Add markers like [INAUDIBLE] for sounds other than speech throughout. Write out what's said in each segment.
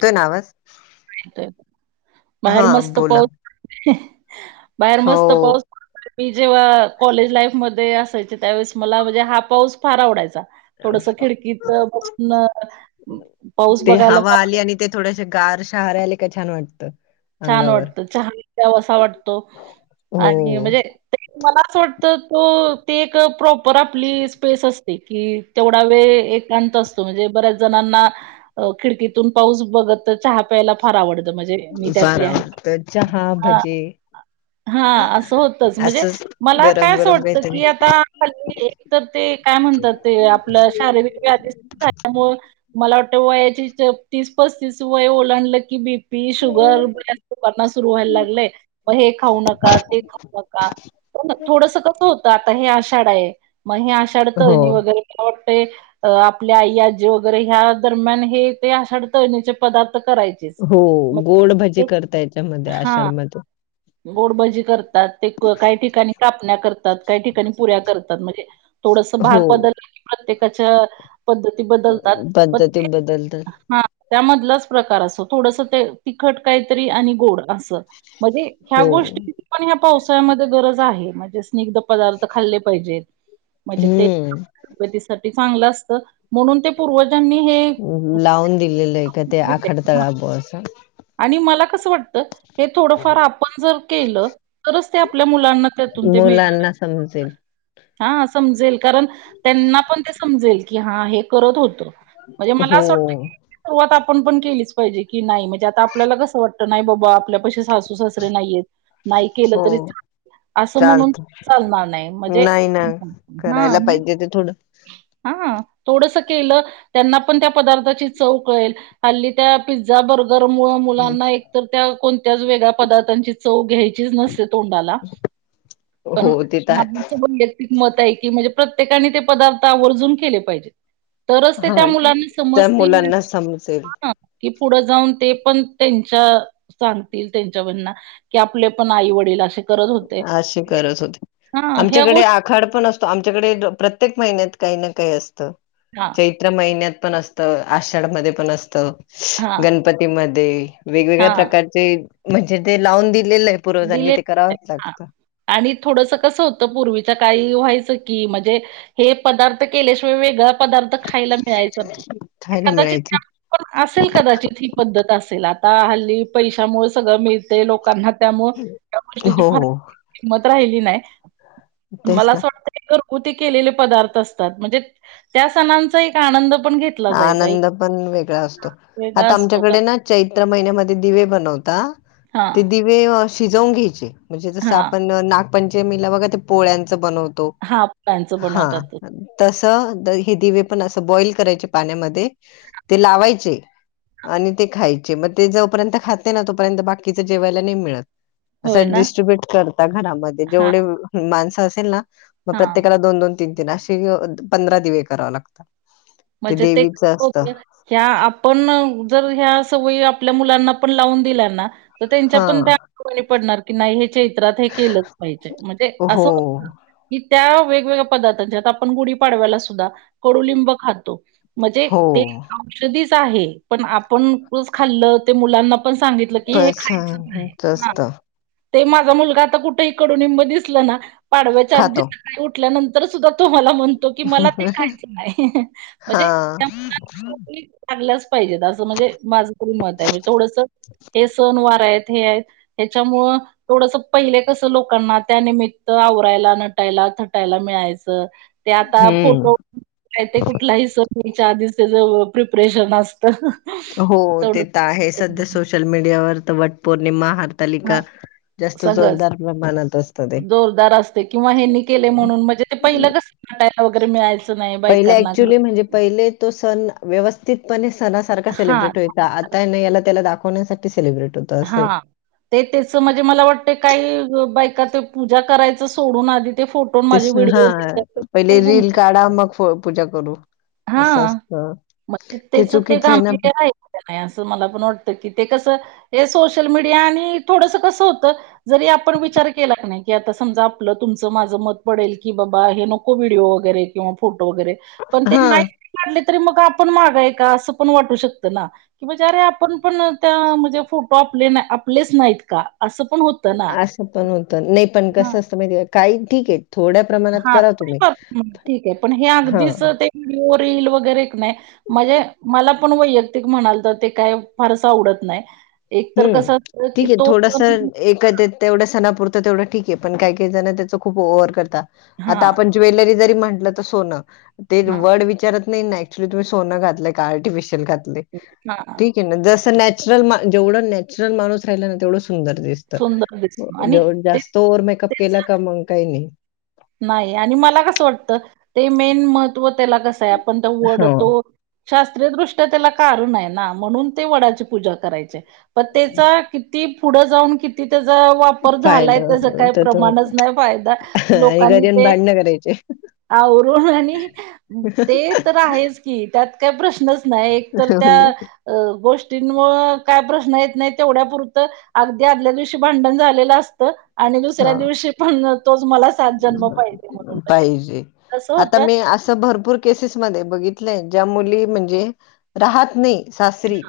तोय नावास बाहेर मस्त बोला. पाऊस [UNINTELLIGIBLE] बाहेर मस्त पाऊस हो. मी जेव्हा कॉलेज लाईफ मध्ये असायचे त्यावेळेस मला म्हणजे हा पाऊस फार आवडायचा थोडसं खिडकीत बसून पाऊस ते बघायला हवा फार आली आणि ते थोडसे गार शहारे. आले की छान वाटतं छान अंगावर वाटत छान दव असा वाटतो हो आणि म्हणजे मला असं वाटतं तो ते एक प्रॉपर आपली स्पेस असते की, तेवढा वेळ एकांत असतो म्हणजे बऱ्याच जणांना खिडकीतून पाऊस बघत चहा त्याला फार आवडत म्हणजे मी त्या [UNINTELLIGIBLE] चहा भजी हा असं होतचं म्हणजे मला काय गरम असं गरम वाटतं काहीतरी की आता तर ते काय म्हणतात ते आपलं शारीरिक व्याधी सुधा हो मला वाटतं वयाची [UNINTELLIGIBLE] तीस पस्तीस वय ओलांडलं की बी पी शुगर बऱ्याना सुरू व्हायला लागलंय मग हे खाऊ नका ते खाऊ नका हो ना थोडस कसं होतं आता हे आषाढ आहे मग हे आषाढ हो तळणी वगैरे [UNINTELLIGIBLE] अ आपल्या आई आजी वगैरे ह्या दरम्यान हे ते आषाढ तळणीचे पदार्थ करायचेच हो गोड भजी करता याच्यामध्ये आषाढमध्ये गोडभजी करतात ते को काही ठिकाणी कापण्या करतात काही ठिकाणी पुऱ्या करतात म्हणजे थोडस भाग हो बदल प्रत्येकाच्या पद्धती बदलतात पद्धती बदलतात [UNINTELLIGIBLE] हां त्यामधलाचं प्रकार असो थोडस ते तिखट काहीतरी आणि गोड असं म्हणजे ह्या हो गोष्टींची पण ह्या पावसाळ्यामध्ये गरज आहे म्हणजे स्नि्ग्ध पदार्थ खाल्लेपाहिजेत म्हणजे हम्म तब्येतीसाठी चांगलं असत म्हणून. पूर्वजांनी हे लावून दिलेलं आहे का ते आखडतळा ब असं आणि मला. कसं वाटतं हे थोडं फार आपण जर केलं तरच ते आपल्या मुं. मुलांना समजेल. हा समजेल कारण त्यांना पण ते समजेल की हा हे करत होतो. म्हणजे मला हो असं वाटतं सुरुवात आपण पण केलीच पाहिजे की नाही म्हणजे आता आपल्याला कसं वाटतं. नाही बाबा आपल्या पशी सासू सासरे नाहीयेत नाही केलं हो तरी. असं म्हणून चालत चालणार नाही म्हणजे हा. करायला पाहिजे ते थोडं हा थोडस केलं. त्यांना पण त्या पदार्थाची चव कळेल हल्ली त्या पिझझा बर्. मुलांना एक तर त्या कोणत्या वेगळ्या पदार्थांची. चव घ्यायची नसते तोंडाला पण. हो ते तर आहे क मत आहे की म्हणजे प्रत्येकाने ते पदार्थ आवर्जून केले पाहिजे. तरच ते हा त्या मुलांना त्या समजतील. मुलांना समजेल ह कि पुढं जाऊन ते पण त्यांच्या सांगतील त्यांच्यावरना. की आपले पण आई वडील असे. करत होते. अशी करत होते हां ह्या आमच्याकडे गोष्टी आ. खाड पण असतो आमच्याकडे प्रत्येक महिन्यात काही ना काही असत. हां, चैत्र महिन्यात पण असतं आषाढ मध्ये पण असतं हां, गणपतीमध्ये. वेगवेगळ्या हां प्रकारचे म्हणजे ते लावून दिलेलंय पूर्वजांनी दिले ते करावंच लागत. आणि थोडंसं कसं होतं पूर्वीच्या काळी व्हायचं की म्हणजे. हे पदार्थ केल्याशिवाय वेगळा पदार्थ खायला मिळायच... खायला कदाचित मिळायचं त्या. पण असेल कदाचित ही पद्धत असेल आता हल्ली पैशामुळं सगळं मिळतंय लोकांना. त्यामुळे त्या गोष्टीची हो फार हो किंमत राहिली नाय तेच मला ना असं वाटतंय. ते घरगुती केलेले पदार्थ असतात म्हणजे त्या सणांचा एक आनंद पण घेत. आनंद पण वेगळा असतो वेगळा आता असतो कारण आमच्याकडेना. चैत्र महिन्यामध्ये दिवे बनवता ते हां, दिवे अ शिजवून घ्यायचे. म्हणजे जसं हां. आपण नागपंचमीला बघा ते पोळ्यांच बनवतो. हां, फळांचं हा बनवतात ते. तस हे दिवे पण असं बॉईल करायचे. पाण्यामध्ये ते लावायचे. आणि ते खायचे मग ते जोपर्यंत खाते ना तोपर्यंत बाकीच जेवायला नाही मिळत. होय असं ना? डिस्ट्रीब्युट करता घरामध्ये हां, जेवढे माणसं असेल ना मग हां. प्रत्येकाला दोन दोन. तीन तिन अशी पंधरा दिवे कराव लागतात. म्हणजे ते देवीचं असतं कोरलेल हाय. त्या आपण जर ह्या सवयी आपल्या मुलांना पण लावून दिल्या ना. तर त्यांच्या हा पण ते अंगवळणी पडणार की नाही हेचे. घरात हे केलंच पाहिजे म्हणजे असं. हो की त्या वेगवेगळ्या पदार्थांच्यात आपण गुढीपाडव्याला सुद्धा कडूलिंब खातो. म्हजे हो. ते औषधीचं आहे पण आपण रोज खाल्लं ते मुलांना. पण सांगितलं की हे बस खायचंच नाय ना. असत ते माझा मुलगा आता कुठही कडूनिंब दिसल ना पाडव्याच्या आधीच. खातो सकाळी उठल्यानंतर सुद्धा तो मला म्हणतो की मला ते खायचं नाय हं हं. हा म्हणजे त्या [UNINTELLIGIBLE] खाल्याचं पाहिजेत असं म्हणजे माझ तरी मत हाय म्हणजे थोडसं. हे सणवार हायत हे हायत ह्याच्यामुळं. थोडसं पहिले कसं लोकांना त्यानिमित्त आवरायला नटायला थटायला मिळायचं. ते आता हम्म. फोटो. काय ते कुठलाही सण यायच्या आधीच त्याच प्रिपरेशन असत. हो ते तर आहेच सध्या सोशल मीडियावर तर वटपौर्णिमा हा हारतालिका जास्त सगळंच जोरदारण म्हणत असत ते. जोरदार असते किंवा ह्यांनी केले म्हणून म्हणजे ते काय लवकर मिळायचं नाय पहिले ॲक्च्युली म्हणजे पहिले तो सण व्यवस्थितपणे सणासारखा हां, सेलिब्रेट होई. ता आता नाय याला त्याला दाखवण्यासाठी सेलिब्रेटी होत. हां. ते त्याचं म्हणजे मला वाटतंय काही बायका ते पूजा करायचं सोडून आधी ते फो ते स हां पहिले रील काढा, मग फो पूजा करू. असं हां असतं. मग ते त्याच ते चुकीचं आहे ना गंबीरे नाय. ते नाय असं मला पण वाटतं की ते कसं हे सोशल मीडिया आणि थोडसं कसं होतं. जरी आपण विचार केला कनाय की आता समजा आपलं तुमचं माझं मत पडेल की बाबा हे नको व्हिडिओ वगैरे किंवा फोटो वगैरे पण ते हा. नाईत काढले तरी मग आपण मागा एका असं पण वाटू शकत ना. बिचारे आपण पण त्या म्हणजे फोटो आपले -ना आपलेच नाहीत का असं पण होत असं पण होत नाही पण कसं असतं म्हणजे काही ठीकेय थोडं हां [UNINTELLIGIBLE] मग ठीकेय पण हे हा अगदीच ते व्हिडिओ रील वगैरे एक नाय म्हणजे, मला पण वयक्तिक म्हणाल तर ते काय फारस आवडत नाय. हं.. ठीकेय थोडस एखादं तेवढं सणापुरत तेवढं ठीकेय पण काही काहीजण त्याच खूप ओव्हर करता आता हां, आपण ज्वेलरी जरी म्हटल तरी ते सोनं तेन हां. वड विचारत नाई नाय नॅचरल तुम्ही सोनं घातलंय का आर्टिफिशयल करते हां, ठीकेय मग जस नॅचरल मा जेवढं नॅचरल माणूस राहिला ना तेवढं सुंदर दिसत सुंदर दिसतो आणि जेवढं ते जास्त ओव्हर मेकअप ते केला का मंग काहींनी नाही आणि मला कसं वाटत ते मेन महत्त्व तेलाचं असतंया फक्त वड हो. तो शास्त्रीयदृष्ट्या त्याला कारण हाय ना म्हणून ते वडाची पूजा करायचे. पण तेचा किती पुढं जाऊन किती त्याजा वाप वापर झालाय फायदा तसा काही तर तो प्रमाणच नाही पहायचा. आणि लोकांनी घरी येऊन ते भांडणं करायचे. आवरू आणि ते तर आहेच. त्यात काय प्रश्नच नाय एक तर त्या हो ना. अ गोष्टींमुळ काय प्रश्न येत नाही तेवढ्यापुरतं अगदी आदल्या दिवशी भांडण झालेलं असतं. आणि दुसऱ्या हां. दिवशी पण तोच मला सात जन्म पाहिजे म्हणूनफेरे कसं होतं. अस भरपूर केसेस मध्ये बघितलंय ज्या मुली म्हणजे राहात नाही. सासरी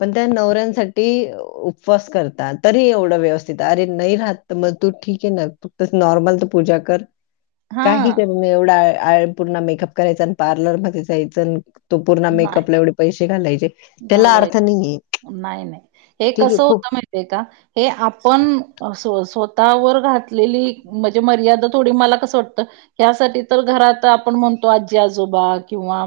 पण त्या नवऱ्यांसाठी उपवास करतात तरी एवढं व्यवस्थित अरे नाही राह तर मग तू ठीक आहे ना तस नॉर्मल तर पूजा कर काही हां कमी एवढा पूर्ण मेकअप करायचा आणि पार्लर मध्ये जायच तो पूर्ण मेकअपला एवढ पैसे घालायचे. त्याला अर्थ घालवायच नाहीये. नाही नाही हे ठीक आहे कसं खूप होत माहितीय का हे आपण स्वतःवर घातलेली म्हणजे मर्यादा थोडी मला कसं वाटतं. यासाठी तर घरात आपण म्हणतो आजी आजोबा किंवा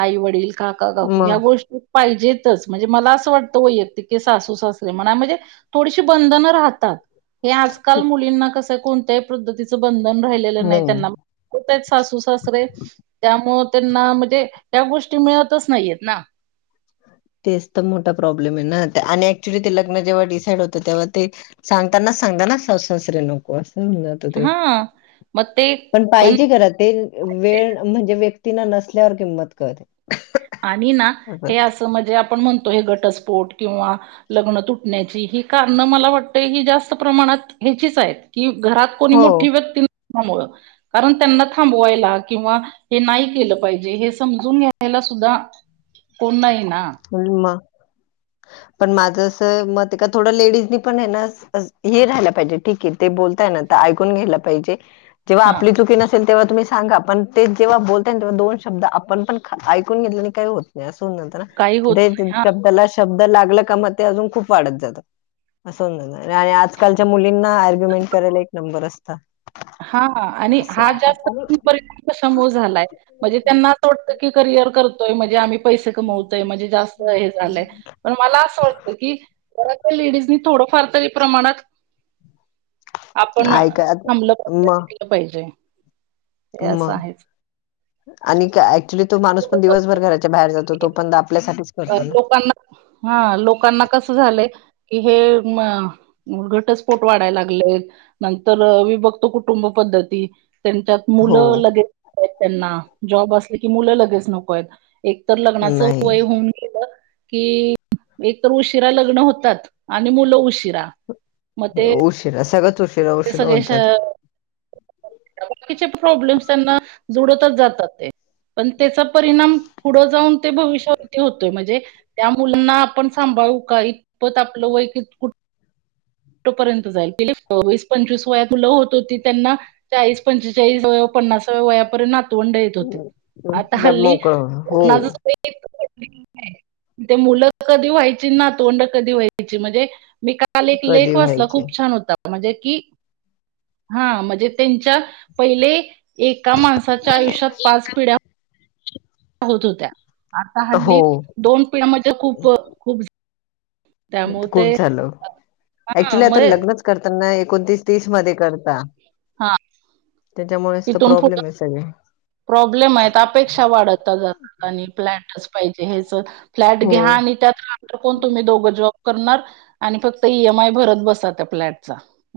आई वडील काका काकू ह्या मग गोष्टी पाहिजेतच म्हणजे मला असं वाटतं वैयक्तिक हे सासू सासरे म्हणा म्हणजे थोडीशी बंधनं राहतात. हे आजकाल खूप मुलींना कसं कोणत्याही पद्धतीचं बंधन राहिलेलं नाही त्यांना कुठआहेत सासू सासरे त्यामुळ त्यांना म्हणजे त्या गोष्टी मिळतच नाहीयेत ना. तेच तर मोठा प्रॉब्लेमे ना. आणि ऍक्च्युली ते लग्न जेव्हा डिसाईड होतं. तेव्हा ते सांगतानाच सांगताना. सासूसासरे नको असं [UNINTELLIGIBLE] हा, म ते पण पण पाहिजे घरात ते. वेळ म्हणजे व्यक्ती ना नसल्यावर किंमत कळते. आणि ना हे असं म्हणजे आपण म्हणतो. हे घटस्फोट किंवा लग्न तुटण्याची ही कारण मला वाटत ही जास्त प्रमाणात ह्याचीच आहे. की घरात कोणी हो. मोठी व्यक्ती [INAUDIBLE] मुंळ कारण त्यांना थांबवायला. किंवा हे नाही केलं पाहिजे. हे समजून घ्यायला सु द्धा कोण नाही ना. अन म. ह [INAUDIBLE] पण माझं अस मते का, थोडं लेडीजनी पणे ना हे राहिला पाहिजे. ठीके ते बोलताय ना ऐकून घ्यायला पाहिजे. जेव्हा हां. आपली चुकी नस तेन तेव्हा तुम्ही सांगा. पण तेच जेव्हा बोलता तेव्हा दोन शब्द आपण पण ऐकून घेतलेने काही होत नसत ना. काही होत ते नाही. शब्दाला शब्द लागला का मग ते अजून खूप वाढत जात. [UNINTELLIGIBLE] आणि आजकालच्या मुलींना आर्ग्युमेंट करायला एक नंबर अस हा आणि हा हां, जास्त परिणाम कशा मुळ झालाय? म्हणजे त्यांना आणि अस वाटत की करियर करतोय. म्हणजे आम्ही पैसे कमवतोय. म्हणजे जास हे झालंय. पण मला असं वाटत की, घरल्या लेडीजनी थोडंफार तरी प्रमाणात [INAUDIBLE] ऐका आ, म? केलं पाहिजे. हे म असं आहेच. आणि का आक्चुली तो माणूस पण दिवसभर घराच्या बाहेर जातो. तो पण आपल्यासाठीच अ, करतो ना. लोकांना, हा. लोकांना कसं झालंय. की हे म घटस्फोट वाढायला लागले. नंतर विभक्त कुटुंब पद्धती. त्यांच्यात हो मुलं लगेच नको येत त्यांना. जॉब असल की मुलं लगेच नकोयेत. एक तर लग्नाचं नाही वय होऊन कि एक तर उशिरा लग्न होतात. आणि मुलं उशिरा, मग उशीरा. सगच उशी ते सगळे अस बाकीचे प्रॉब्लेम्स त्यांना जूडतच जातात ते. पण त्याचा परिणाम पुढं जाऊन ते भविष्यावरती होतोय. म्हणजे त्या मुलांना आपण सांभाळू का? इतपत आपलं वय किती कुठ ठ पर्यंत जाईल. वीस पंचवीस वयात मुल होत होती त्यांना चाळीस पंचेचाळीस वय, पन्नासाव्या वयापर्यंत नात वंड येत होते. आता एकदम हल्ली मोकळं होणं. हो कुणाचच ते मुलं कधी व्हायचीन. नतवंड कधी व्हायची. म्हणजे मी काल एक कधी लेख वाचला. व्हायचे खूप छान होता. म्हणजे की, हा. म्हणजे त्यांच्या पहिले एका माण साच्या आयुष्यात पाच पिढ्या होत होत्या. आता हो हल्ली दोन पिढ्यामध्ये खूप खूप त्यामुळे खूप ते झालं. हा ऍक्च्युली मग आता लग्नच करताना एकोणतीस तीस मध्ये करता. हा त्याच्यामुळेच त तिथून पुढ प्रॉब्लेमे स सगळे. प्रॉब्लेम आहेत अपेक्षा वाढत ता जातात आणि फ्लॅटच पाहिजे हेच फ्लॅट हो घ्या आणि त्यात राहणार कोण तुम्ही दोघं जॉब करणार आणि फक्त ई एम आय भरत बसा त्या फ्लॅटचा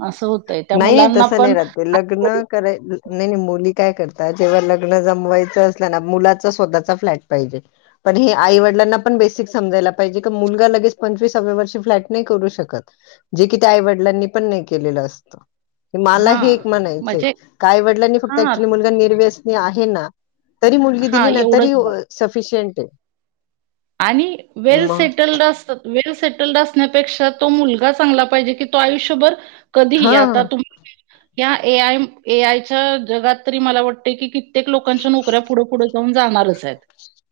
अस हो नाही तसं नाही राहत ते लग्न कराय नाही नाही मुली काय करतात जेव्हा लग्न जमवायचं असल ना मुलाचा स्वतःचा फ्लॅट पाहिजे पण हे आई वडलांना पण बेसिक समजायला पाहिजे का मुलगा लगेच पंचवीसाव्या वर्षी फ्लॅट नाही करू शकत जे कि त्या आई वडिलांनी पण नाही केलेलं अस त मला हा हे एक म्हणायचं म्हणजे का आई वडलांनी फक्त हा ऍक्च्युली मुलगा निर्व्यसनी आहे ना तरी मुलगी हा दिली ना तरी एवढंच अ सफिशियंट आहे आणि वेल म सेटल्ड अस वेल सेटल्ड असण्यापेक्षा तो मुलगा चांगला पाहिजे की तो आयुष्यभर कधी हा आता तुम या ए आय ए आयच्या जगात तरी मला वाटते की क प्रत्येक लोकांच्या नोकऱ्या पुढ पुढ जाऊन जाणारच आहेत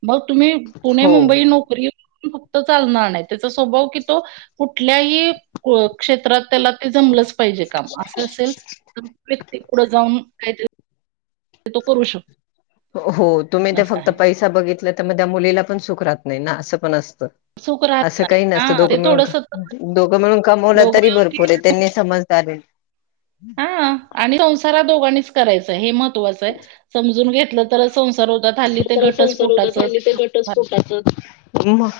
मग तुम्ही पुणे हो मुंबई नोकरी पण फक्त चालणार नाही त्याचा स्वभाव की तो कुठल्याही कोप क्षेत्रात त्याला ते जमलंच पाहिजे काम असं असेल तर व्यक्ती पुढं जाऊन काहीतरी तो करू शकतो हो तुम्ही ते असं फक्त आहे. पैसा बघितला तर मग त्या मुलीला पण सुख राहत नाही ना असं पण असतं सुख राहत असं नाही. काही हां, नसतं ते दोघं थोडंसं मिळून दोघं मिळून कमवल दोघं तरी मिळून भरपूर आहे त्यांनी समजदार आहेत हा आणि संसार हा दोघांनीच करायच हे महत्त्वाचं आहे समजून घेतलं तर संसार होतात हल्ली ते घटस्फोटाच च म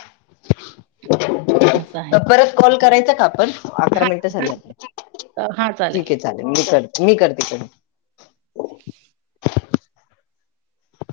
असं हाय परत कॉल करायचा का आपण अकरा मिनिटं हां. झाली ठीक आहे चालेल मी कर मी करते